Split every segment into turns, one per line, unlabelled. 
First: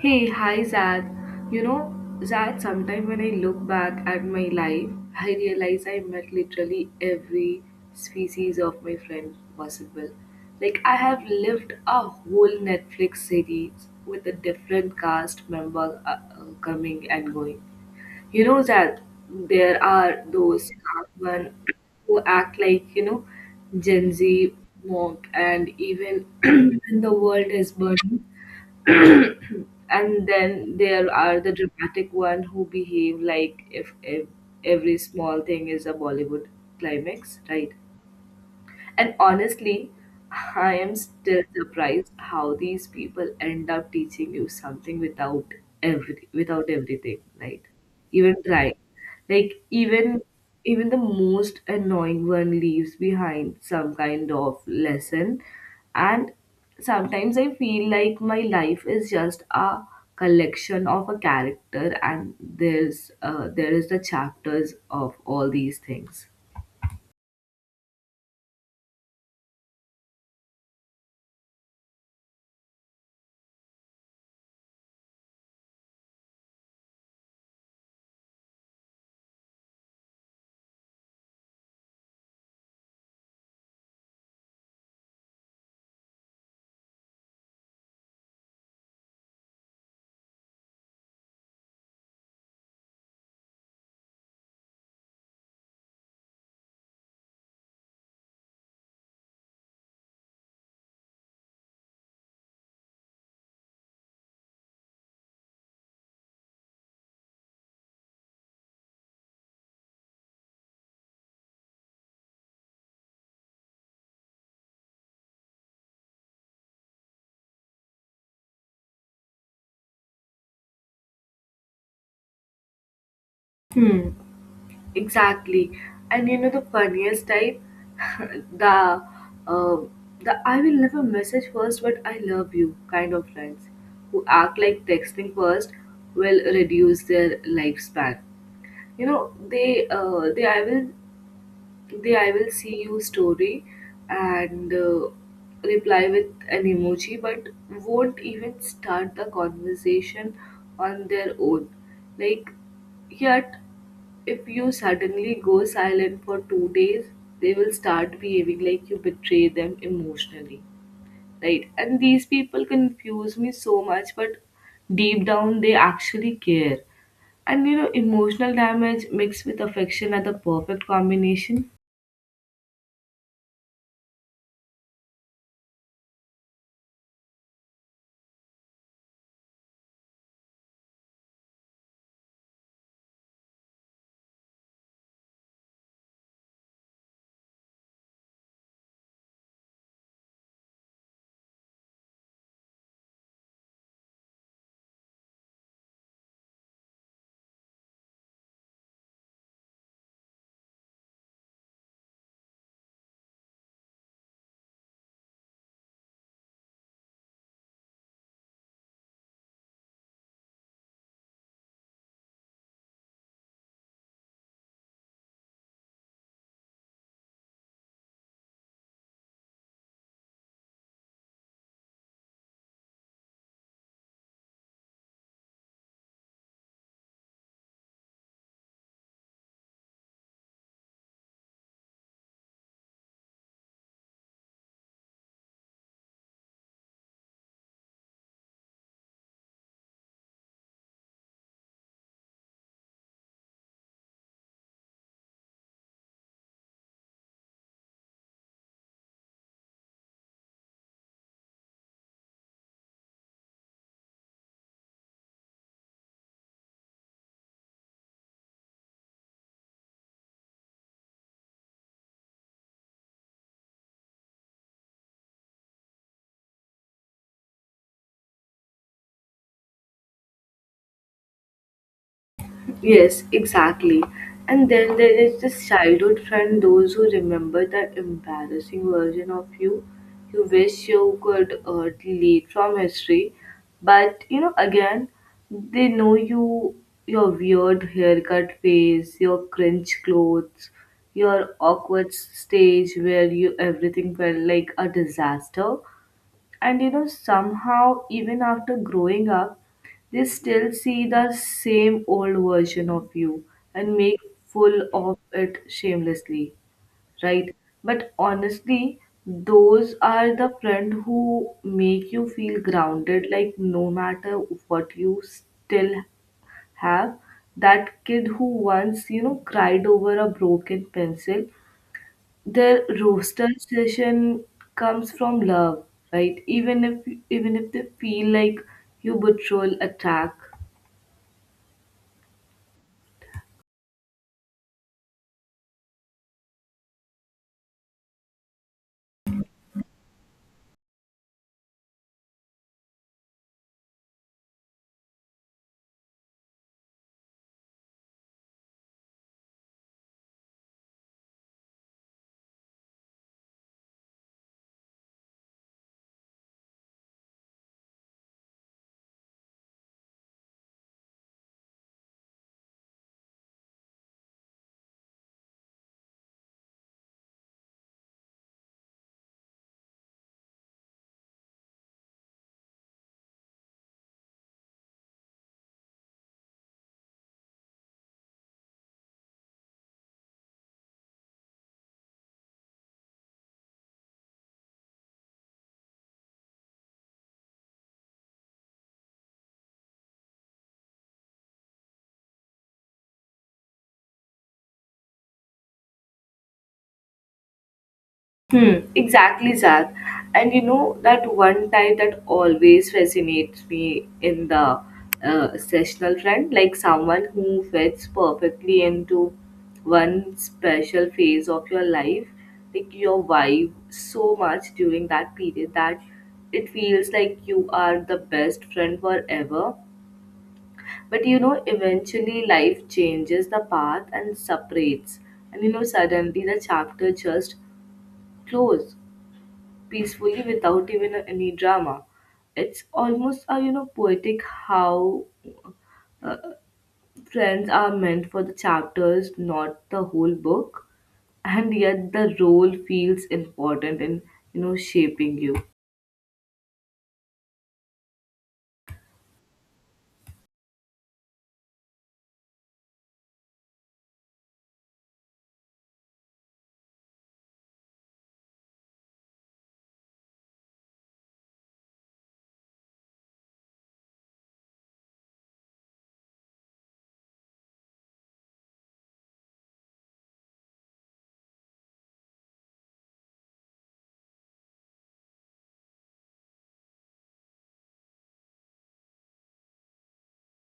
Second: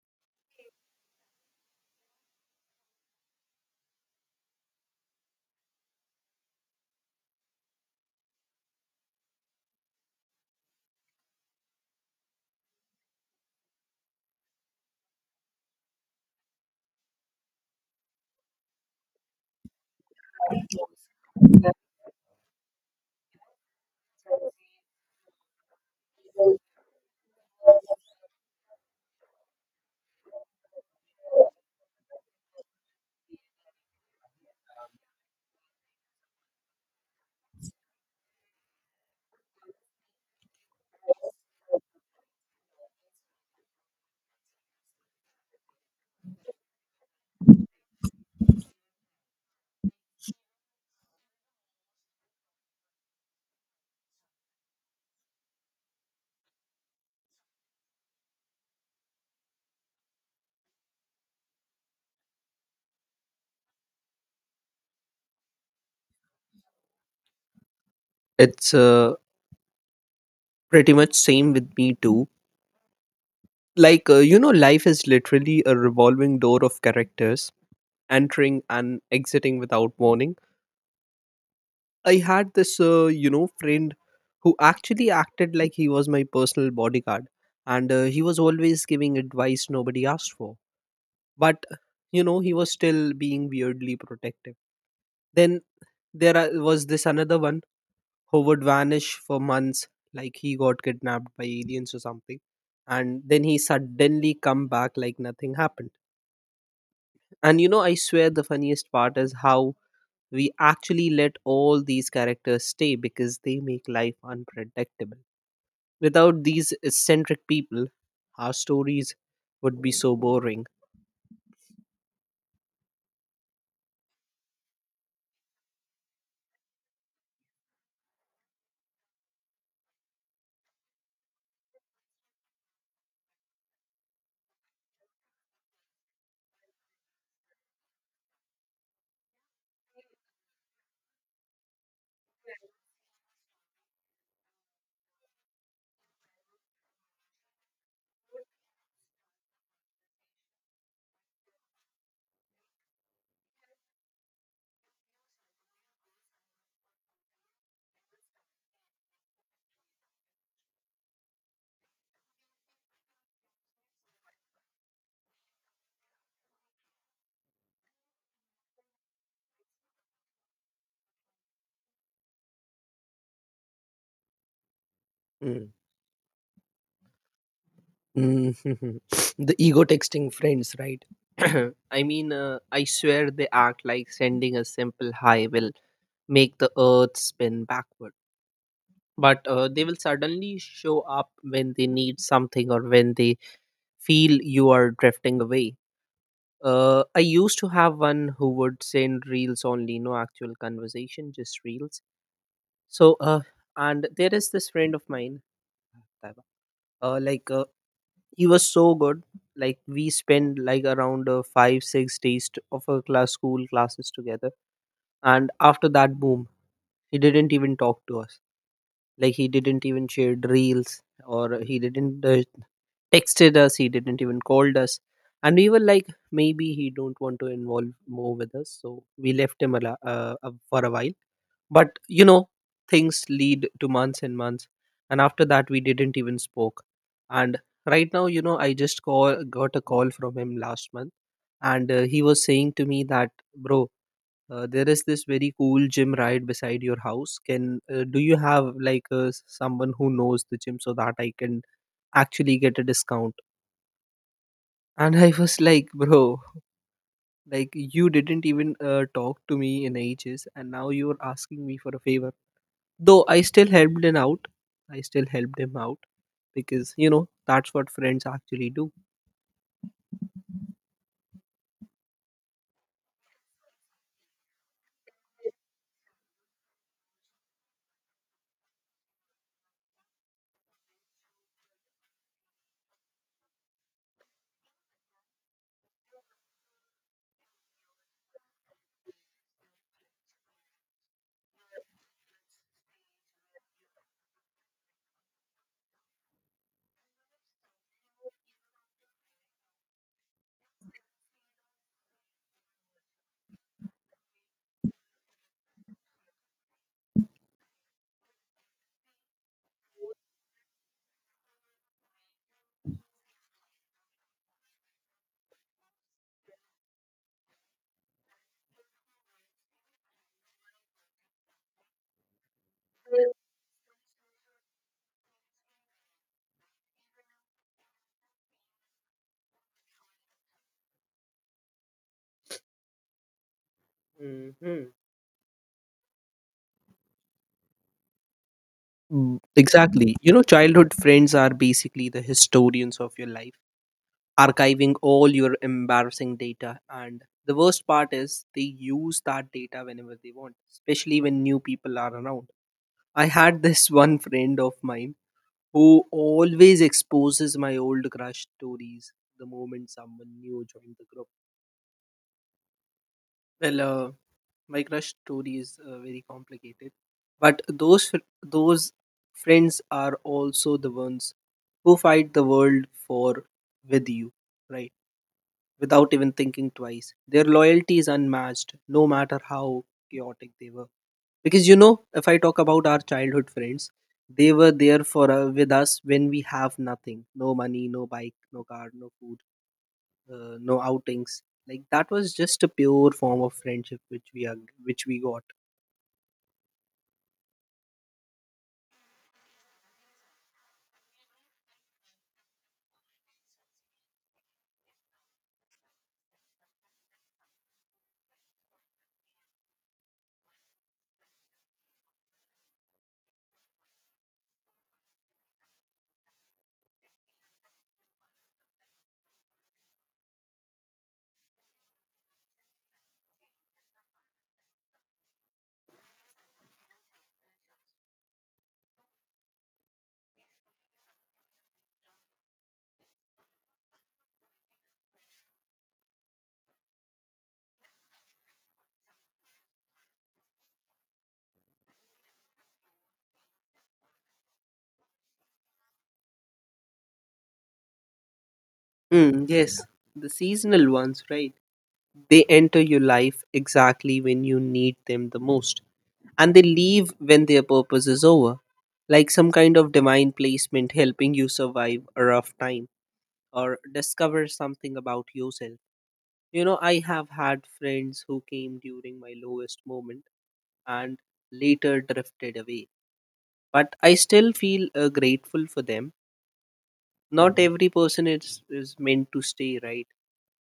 Hey, hi Zad. You know, Zad, sometime when I look back at my life, I realize I met literally every species of my friend possible. Like, I have lived a whole Netflix series with a different cast member coming and going. You know, Zad, there are those one who act like, you know, Gen Z monk, and even when the world is burning and then there are the dramatic one who behave like if every small thing is a Bollywood climax, right? And honestly, I am still surprised how these people end up teaching you something without every without everything, right? Even trying. Like even the most annoying one leaves behind some kind of lesson, and sometimes I feel like my life is just a collection of a character and there is the chapters of all these things.
It's Pretty much same with me too. Like, life is literally a revolving door of characters entering and exiting without warning. I had this friend who actually acted like he was my personal bodyguard, and he was always giving advice nobody asked for. But he was still being weirdly protective. Then there was this another one who would vanish for months, like he got kidnapped by aliens or something, and then he suddenly come back like nothing happened. And I swear the funniest part is how we actually let all these characters stay because they make life unpredictable. Without these eccentric people, our stories would be so boring.
Hmm. Exactly. And you know the funniest type? the uh, the I will never message first but I love you kind of friends who act like texting first will reduce their lifespan. You know, they I will they I will see you story and reply with an emoji but won't even start the conversation on their own. Like yet if you suddenly go silent for 2 days, they will start behaving like you betray them emotionally, right? And these people confuse me so much, but deep down they actually care. And you know, emotional damage mixed with affection are the perfect combination.
Mm. Mhm. the ego texting friends, right? I mean, I swear they act like sending a simple hi will make the earth spin backward, but they will suddenly show up when they need something or when they feel you are drifting away. I used to have one who would send reels only, no actual conversation, just reels. so uh, and there is this friend of mine, Taiba. uh, like uh, he was so good. We spent like around five six days of our class school classes together, and after that, boom, he didn't even talk to us. Like, he didn't even share reels or he didn't texted us, he didn't even called us. And we were like, maybe he don't want to involve more with us, so we left him for a while. But you know, things lead to months and months, and after that we didn't even spoke. And right now, you know, I just call got a call from him last month, and he was saying to me that, bro, there is this very cool gym right beside your house. Can do you have like someone who knows the gym so that I can actually get a discount? And I was like, bro, like, you didn't even talk to me in ages and now you're asking me for a favor. Though I still helped him out, because you know that's what friends actually do.
Yes, exactly. And then there is this childhood friend, those who remember the embarrassing version of you you wish you could delete from history. But you know, again, they know you, your weird haircut face, your cringe clothes, your awkward stage where you everything felt like a disaster. And you know, somehow, even after growing up, they still see the same old version of you and make full of it shamelessly, right? But honestly, those are the friend who make you feel grounded, like no matter what you still have. That kid who once, you know, cried over a broken pencil, the roaster session comes from love, right? Even if they feel like you betrayal attack.
Hmm. Mm, exactly, you know childhood friends are basically the historians of your life, archiving all your embarrassing data. And the worst part is they use that data whenever they want, especially when new people are around. I had this one friend of mine who always exposes my old crush stories the moment someone new joined the group. Well, uh, my crush story is very complicated, but those friends are also the ones who fight the world for with you, right? Without even thinking twice. Their loyalty is unmatched, no matter how chaotic they were. Because you know, if I talk about our childhood friends, they were there for with us when we have nothing, no money, no bike, no car, no food, no outings. Like that was just a pure form of friendship which which we got.
Hmm, exactly, Zach. And you know that one type that always fascinates me in the sessional friend, like someone who fits perfectly into one special phase of your life, like your vibe so much during that period that it feels like you are the best friend forever. But you know, eventually life changes the path and separates. And you know, suddenly the chapter just closes peacefully without even any drama. It's almost a you know poetic how friends are meant for the chapters, not the whole book. And yet the role feels important in you know shaping you.
Mm, yes, the seasonal ones, right? They enter your life exactly when you need them the most, and they leave when their purpose is over, like some kind of divine placement helping you survive a rough time or discover something about yourself. You know, I have had friends who came during my lowest moment and later drifted away, but I still feel grateful for them. Not every person is meant to stay, right?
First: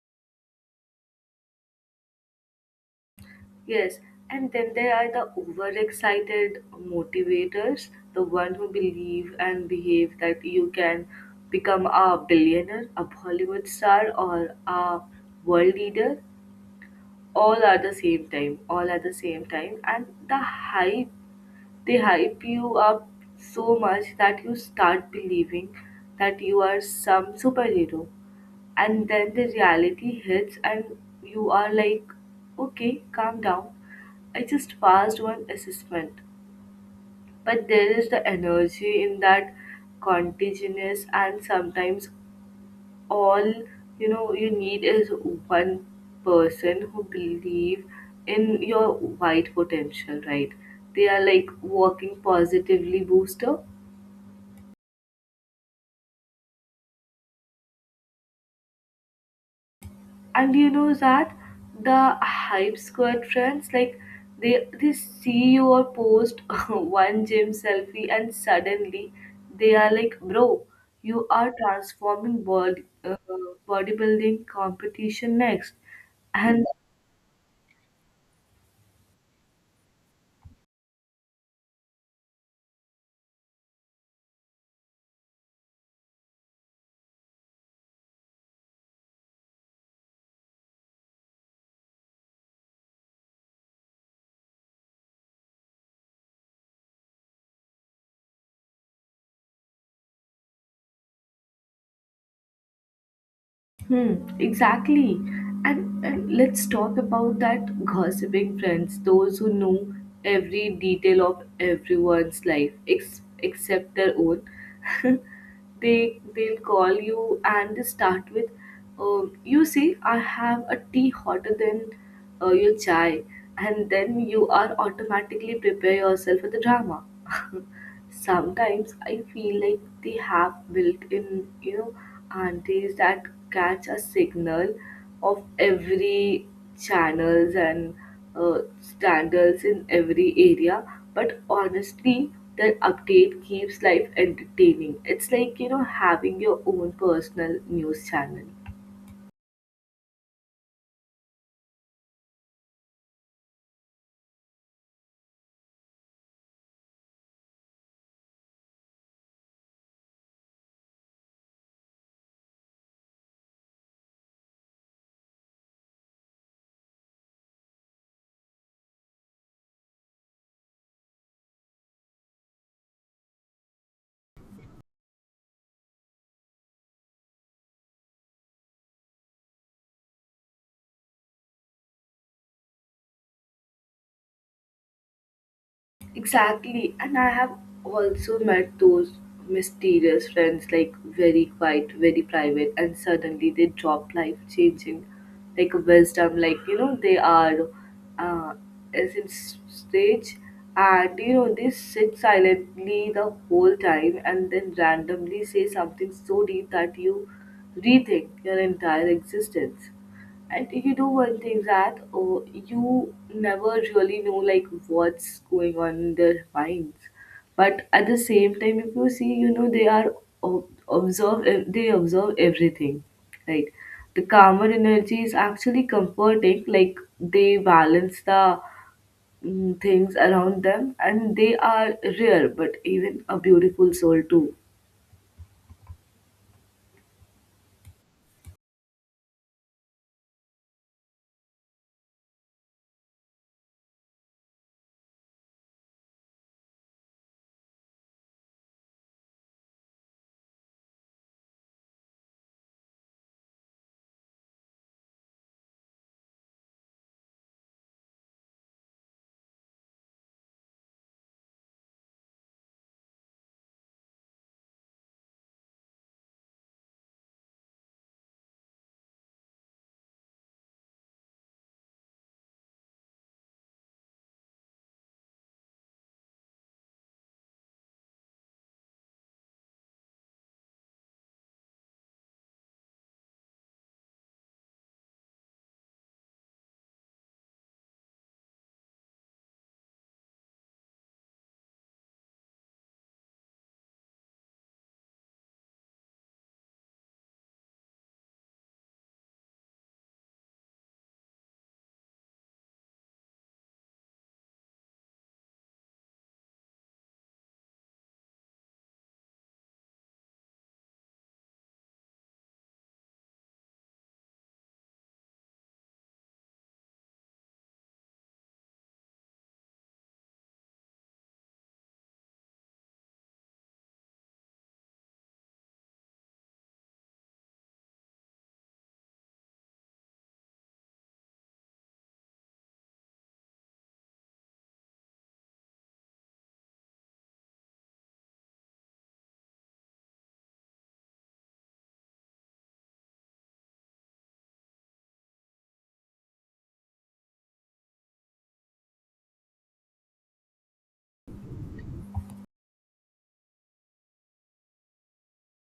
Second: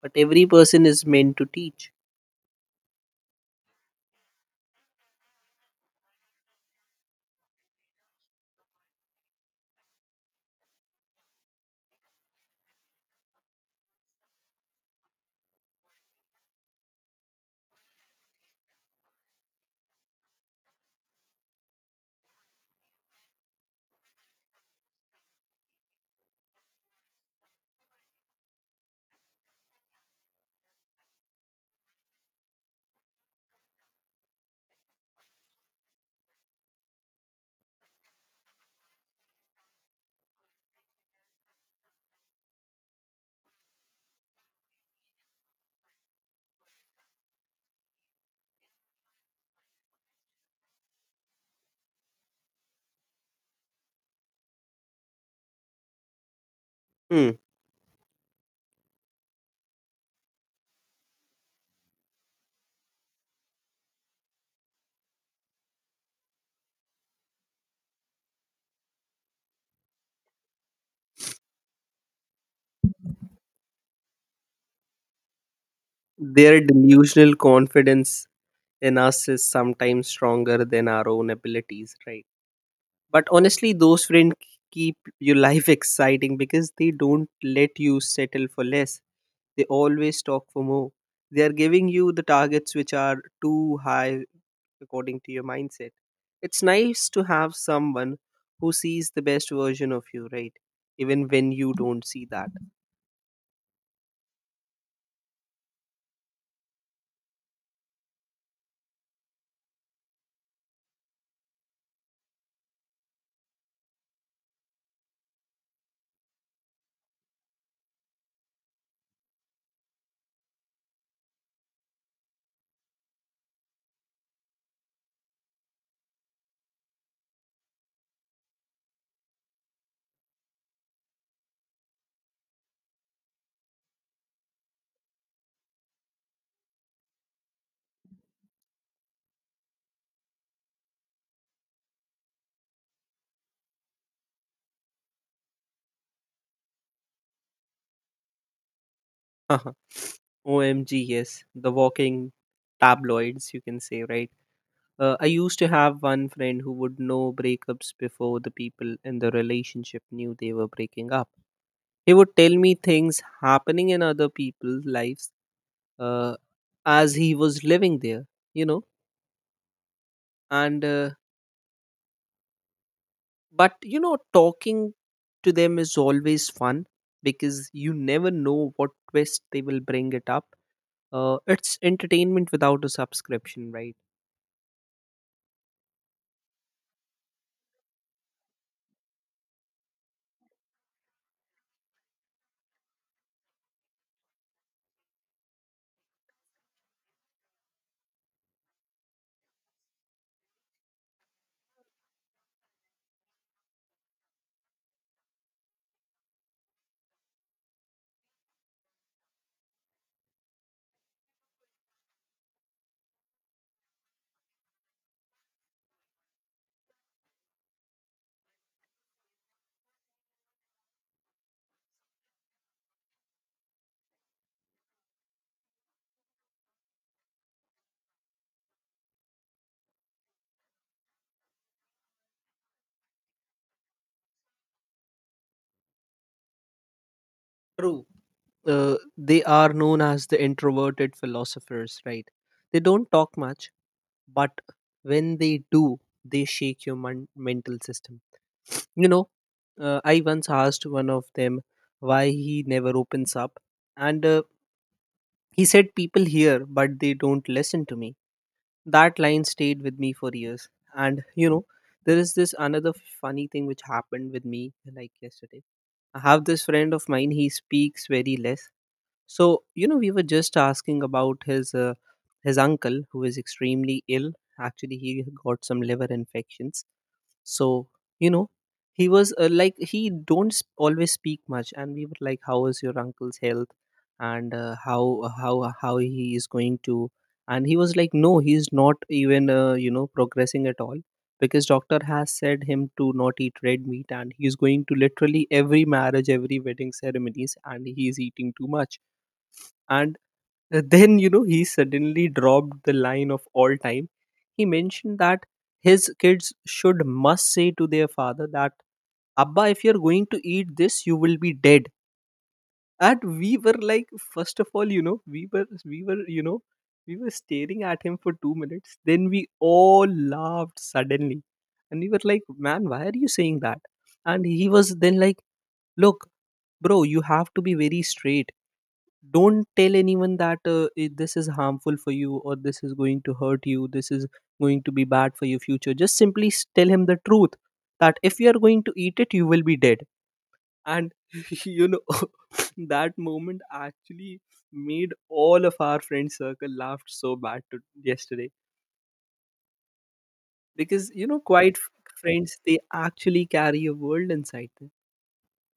But every person is meant to teach.
Yes, and then there are the overexcited motivators, the one who believe and behave that you can become a billionaire, a Bollywood star, or a world leader. All are the same time, all at the same time, and the hype they hype you up so much that you start believing that you are some superhero, and then the reality hits and you are like okay, calm down, I just passed one assessment, but there is the energy in that contagious, and sometimes all you know you need is one person who believe in your wide potential, right? They are like working positively booster.
Hmm.
And you know that the hype squad friends, like they see your post one gym selfie and suddenly they are like bro, you are transforming bodybuilding competition next.
Their
And
delusional confidence in us is sometimes stronger than our own abilities, right? But honestly, those friends keep your life exciting because they don't let you settle for less. They always talk for more. They are giving you the targets which are too high according to your mindset. It's nice to have someone who sees the best version of you, right? Even when you don't see that.
hmm, exactly. And let's talk about that gossiping friends, those who know every detail of everyone's life ex- except their own. They'll call you and they start with, you see, I have a tea hotter than your chai, and then you are automatically prepare yourself for the drama. Sometimes I feel like they have built in, you know, aunties that catch a signal of every channels and standards in every area. But honestly, their update keeps life entertaining. It's like you know having your own personal news channel.
omg, yes, the walking tabloids, you can say, right? I used to have one friend who would know breakups before the people in the relationship knew they were breaking up. He would tell me things happening in other people's lives, uh, as he was living there, you know. And But you know, talking to them is always fun because you never know what twist they will bring it up. It's entertainment without a subscription, right?
Exactly, and I have also met those mysterious friends, like very quiet, very private, and suddenly they drop life changing, like wisdom, like you know, they are uh, as in s- stage, and you know, they sit silently the whole time and then randomly say something so deep that you rethink your entire existence. And you know one thing that you never really know like what's going on in their minds, but at the same time, if you see, you know they are they observe everything, right? The calmer energy is actually comforting. Like they balance the things around them, and they are rare, but even a beautiful soul too.
True. They are known as the introverted philosophers, right? They don't talk much, but when they do, they shake your mental system. You know, I once asked one of them why he never opens up, and he said, people hear, but they don't listen to me. That line stayed with me for years. And you know, there is this another funny thing which happened with me like yesterday. I have this friend of mine, he speaks very less, so you know, we were just asking about his uncle who is extremely ill. Actually, he got some liver infections. So you know, he was like he don't always speak much, and we were like, "How is your uncle's health?" And how he is going to? And he was like, "No, he's not even progressing at all." Because doctor has said him to not eat red meat, and he's going to literally every marriage, every wedding ceremonies, and he's eating too much. And then, you know, he suddenly dropped the line of all time. He mentioned that his kids should must say to their father that, abba, if you're going to eat this, you will be dead. And we were like, first of all, you know, we were, we were staring at him for 2 minutes. Then we all laughed suddenly, and we were like, man, why are you saying that? And he was then like, look bro, you have to be very straight. Don't tell anyone that this is harmful for you or this is going to hurt you, this is going to be bad for your future. Just simply tell him the truth, that if you are going to eat it, you will be dead. And you know, that moment actually made all of our friend circle laughed so bad to yesterday, because you know, quite friends, they actually carry a world inside them.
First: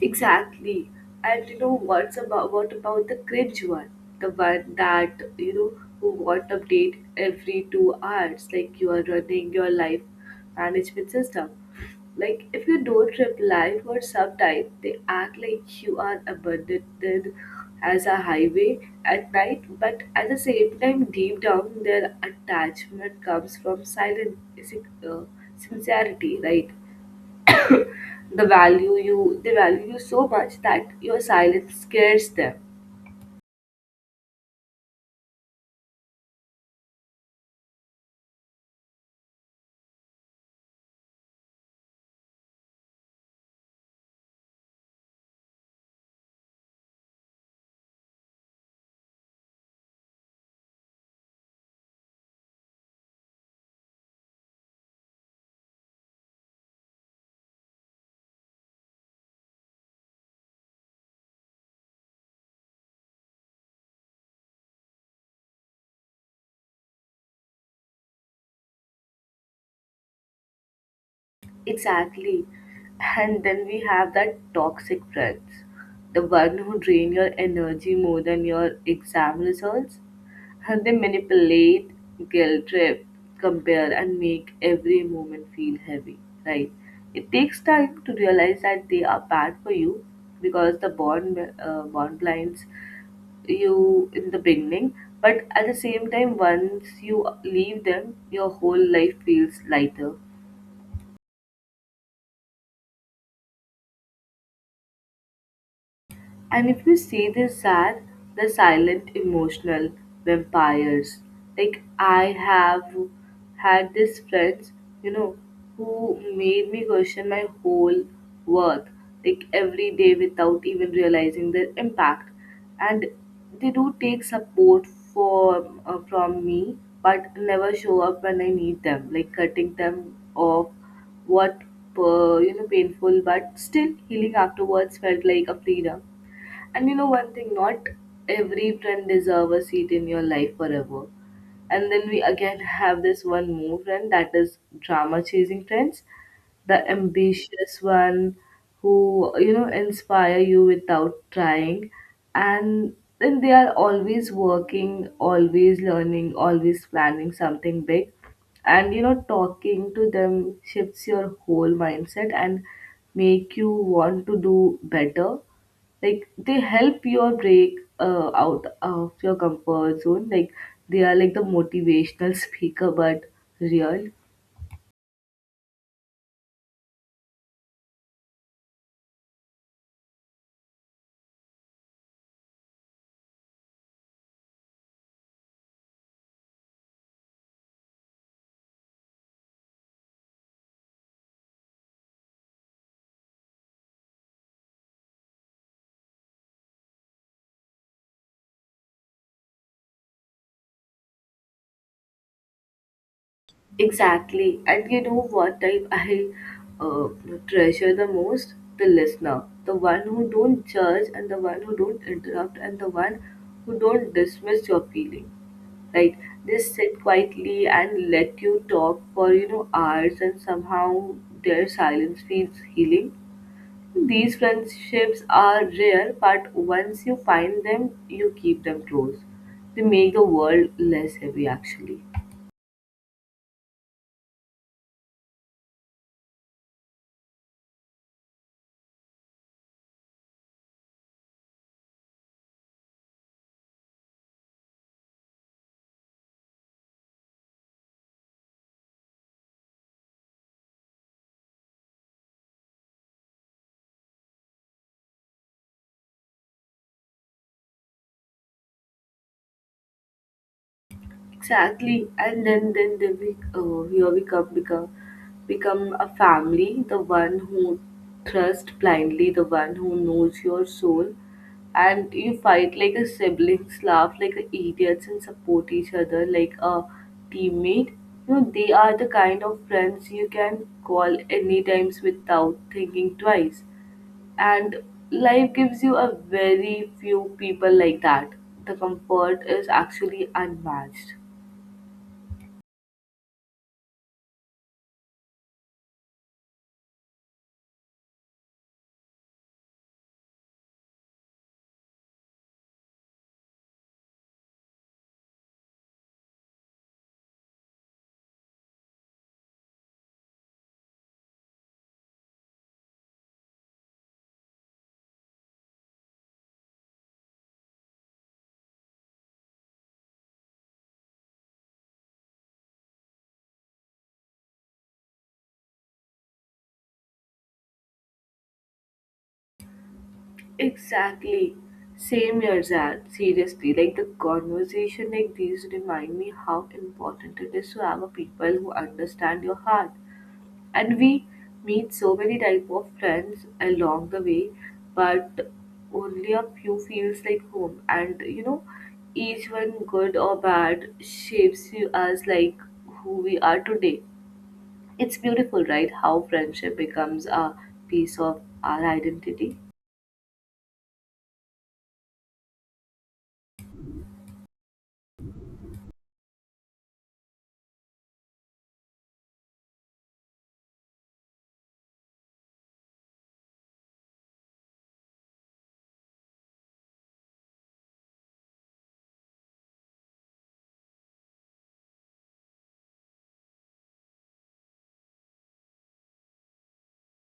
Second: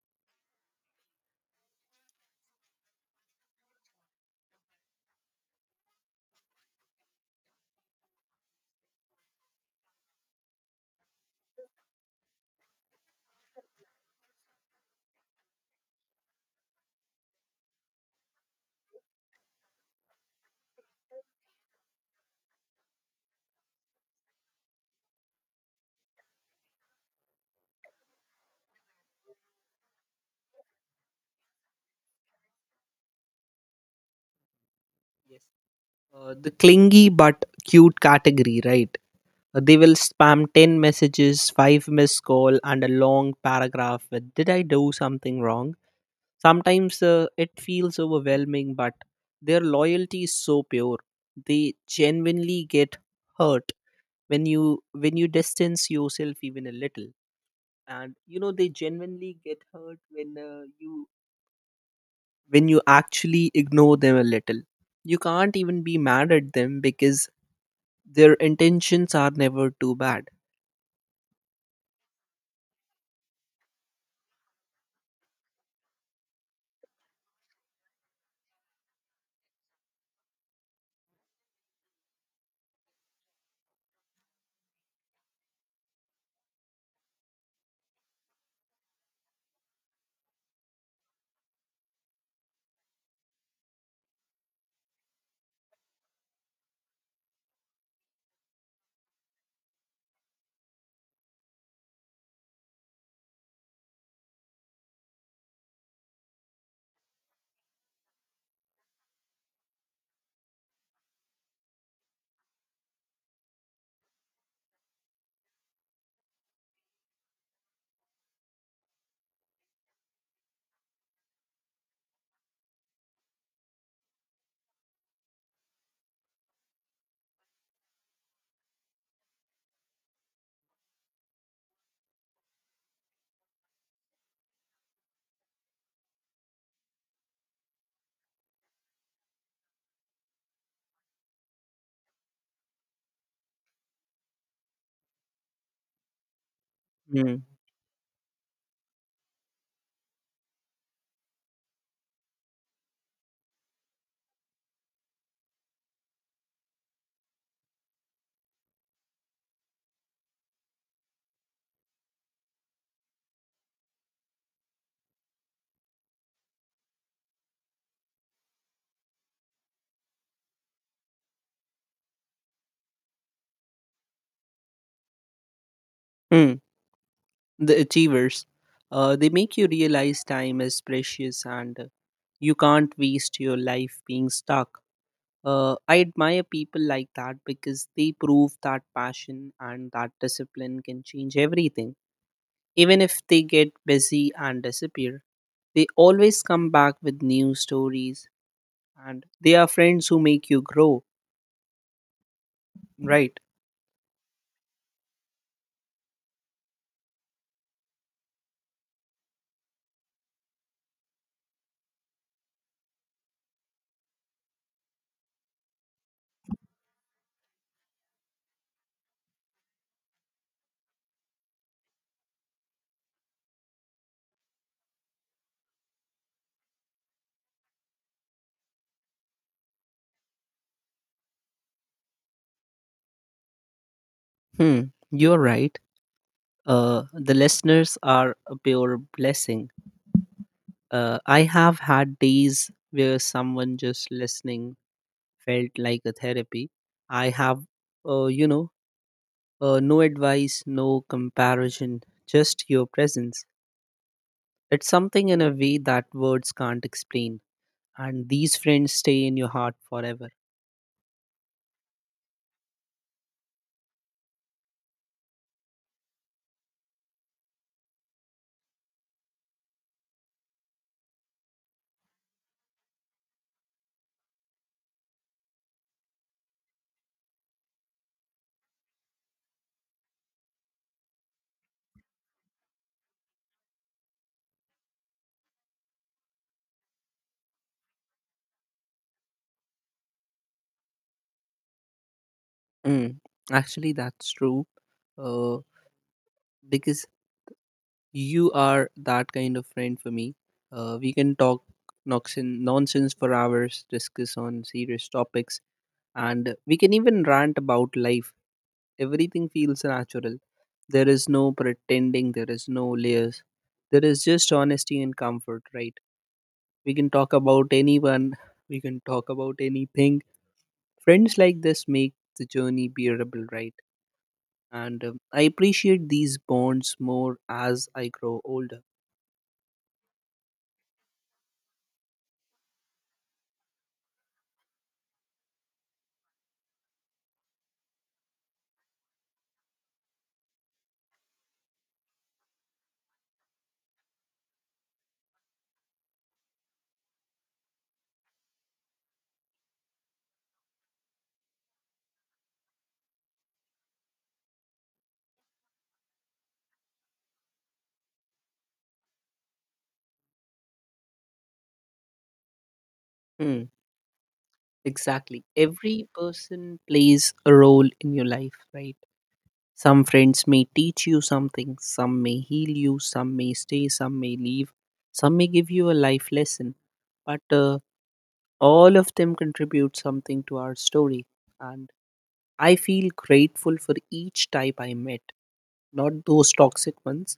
Exactly. And you know what's about what about the cringe one? The one that you know who want update every 2 hours, like you are running your life management system. Like if you don't reply for some time, they act like you are abandoned as a highway at night, but at the same time, deep down, their attachment comes from silent is it, uh, sincerity, right? The value you they value you so much that your silence scares them.
Yes, the clingy but cute category, right? They will spam 10 messages, 5 missed call and a long paragraph with, did I do something wrong? Sometimes it feels overwhelming, but their loyalty is so pure. They genuinely get hurt when you distance yourself even a little, and you know they genuinely get hurt when you when you actually ignore them a little. You can't even be mad at them because their intentions are never too bad.
Exactly. And then we have that toxic friends. The one who drain your energy more than your exam results. And they manipulate, guilt trip, compare and make every moment feel heavy, right? It takes time to realize that they are bad for you because the bond blinds you in the beginning, but at the same time, once you leave them, your whole life feels lighter. And if you say they're sad, they're silent, emotional vampires. Like I have had these friends, you know, who made me question my whole worth, like every day without even realizing their impact. And they do take support for from me, but never show up when I need them. Like cutting them off, what you know, painful, but still healing afterwards felt like a freedom. And you know one thing, not every friend deserve a seat in your life forever. And then we again have this one more friend that is drama chasing friends, the
Mm.
ambitious one who you know inspire you without trying, and then they are always working, always learning, always planning something big, and you know talking to them shifts your whole mindset and make you want to do better, like they help your break out of your comfort zone, like they are like the motivational speaker but real.
Mm. The achievers, they make you realize time is precious, and you can't waste your life being stuck. I admire people like that because they prove that passion and that discipline can change everything. Even if they get busy and disappear, they always come back with new stories, and they are friends who make you grow, right?
Exactly, and you know what type I uh, treasure the most, the listener, the one who don't judge, and the one who don't interrupt, and the one who don't dismiss your feeling, right? They sit quietly and let you talk for you know hours, and somehow their silence feels healing. These friendships are rare, but once you find them, you keep them close. They make the world less heavy, actually.
Hmm, you're right. The listeners are a pure blessing. I have had days where someone just listening felt like a therapy. I have, uh, you know, no advice, no comparison, just your presence. It's something in a way that words can't explain. And these friends stay in your heart forever.
Exactly, and then they be, here we come become a family. The one who trusts blindly, the one who knows your soul, and you fight like a siblings, laugh like a idiots, and support each other like a teammate. You know they are the kind of friends you can call any times without thinking twice, and life gives you a very few people like that. The comfort is actually unmatched.
Mm, actually, that's true. Uh, because you are that kind of friend for me. We can talk nonsense for hours, discuss on serious topics, and we can even rant about life. Everything feels natural. There is no pretending, there is no layers. There is just honesty and comfort, right? We can talk about anyone, we can talk about anything. Friends like this make the journey bearable, right? And I appreciate these bonds more as I grow older.
Exactly. Same here, Zan. Seriously, like the conversation like these remind me how important it is to have a people who understand your heart. And we meet so many type of friends along the way, but only a few feels like home. And you know, each one good or bad shapes you as like who we are today. It's beautiful, right? How friendship becomes a piece of our identity.
Hmm, exactly. Every person plays a role in your life, right? Some friends may teach you something, some may heal you, some may stay, some may leave, some may give you a life lesson. But all of them contribute something to our story. And I feel grateful for each type I met, not those toxic ones.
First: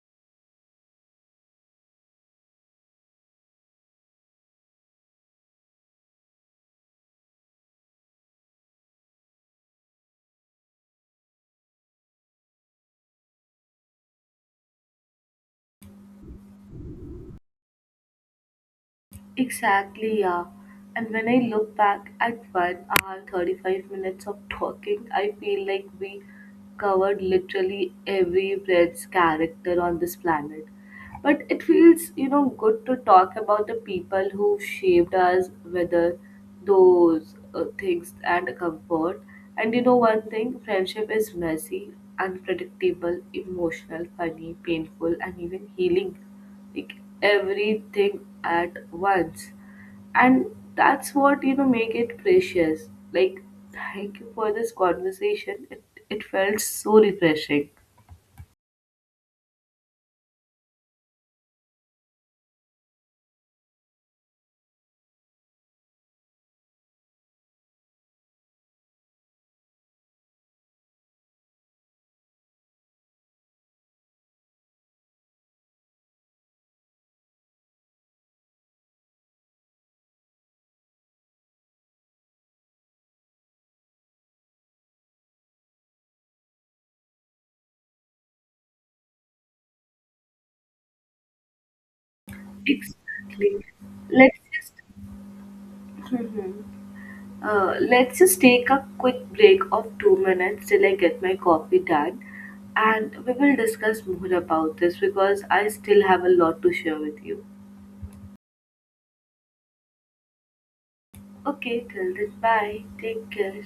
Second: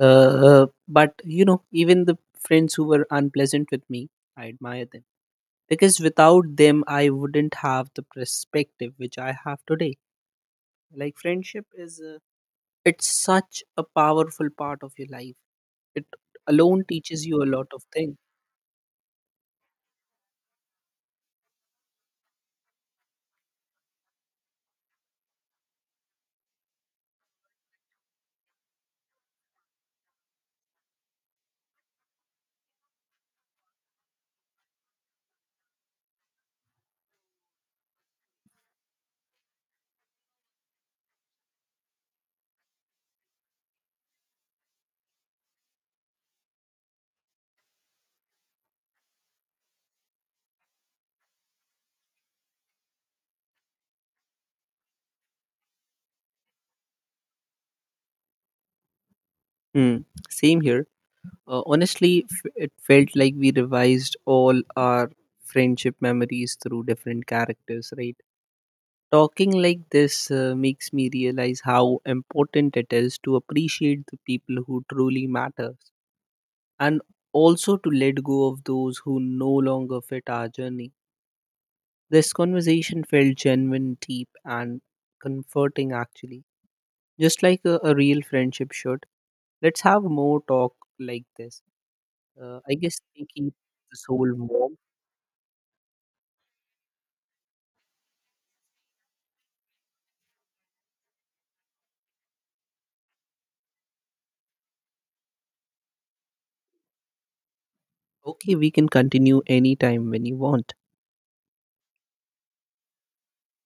Uh, but you know, even the friends who were unpleasant with me, I admire them. Because without them, I wouldn't have the perspective which I have today. Like, friendship is. It's such a powerful part of your life. It alone teaches you a lot of things.
Exactly, yeah. And when I look back at 1 hour, 35 minutes of talking, I feel like we covered literally every Brad's character on this planet. But it feels, you know, good to talk about the people who shaped us, whether those things and comfort. And you know, one thing friendship is messy, unpredictable, emotional, funny, painful, and even healing, like everything at once, and that's what you know make it precious. Like thank you for this conversation, it felt so refreshing.
Hmm. Same here. Honestly, it felt like we revised all our friendship memories through different characters, right? Talking like this makes me realize how important it is to appreciate the people who truly matter, and also to let go of those who no longer fit our journey. This conversation felt genuine, deep, and comforting actually. Just like a real friendship should. Let's have more talk like this. I guess we keep
Exactly,
the soul
let's just
warm.
Mhm. Let's just take a quick break of 2 minutes till I get my coffee done, and we will discuss more about this because I still have a lot to share with you.
Okay, we can continue anytime when you want.
Okay, till then, bye. Take care.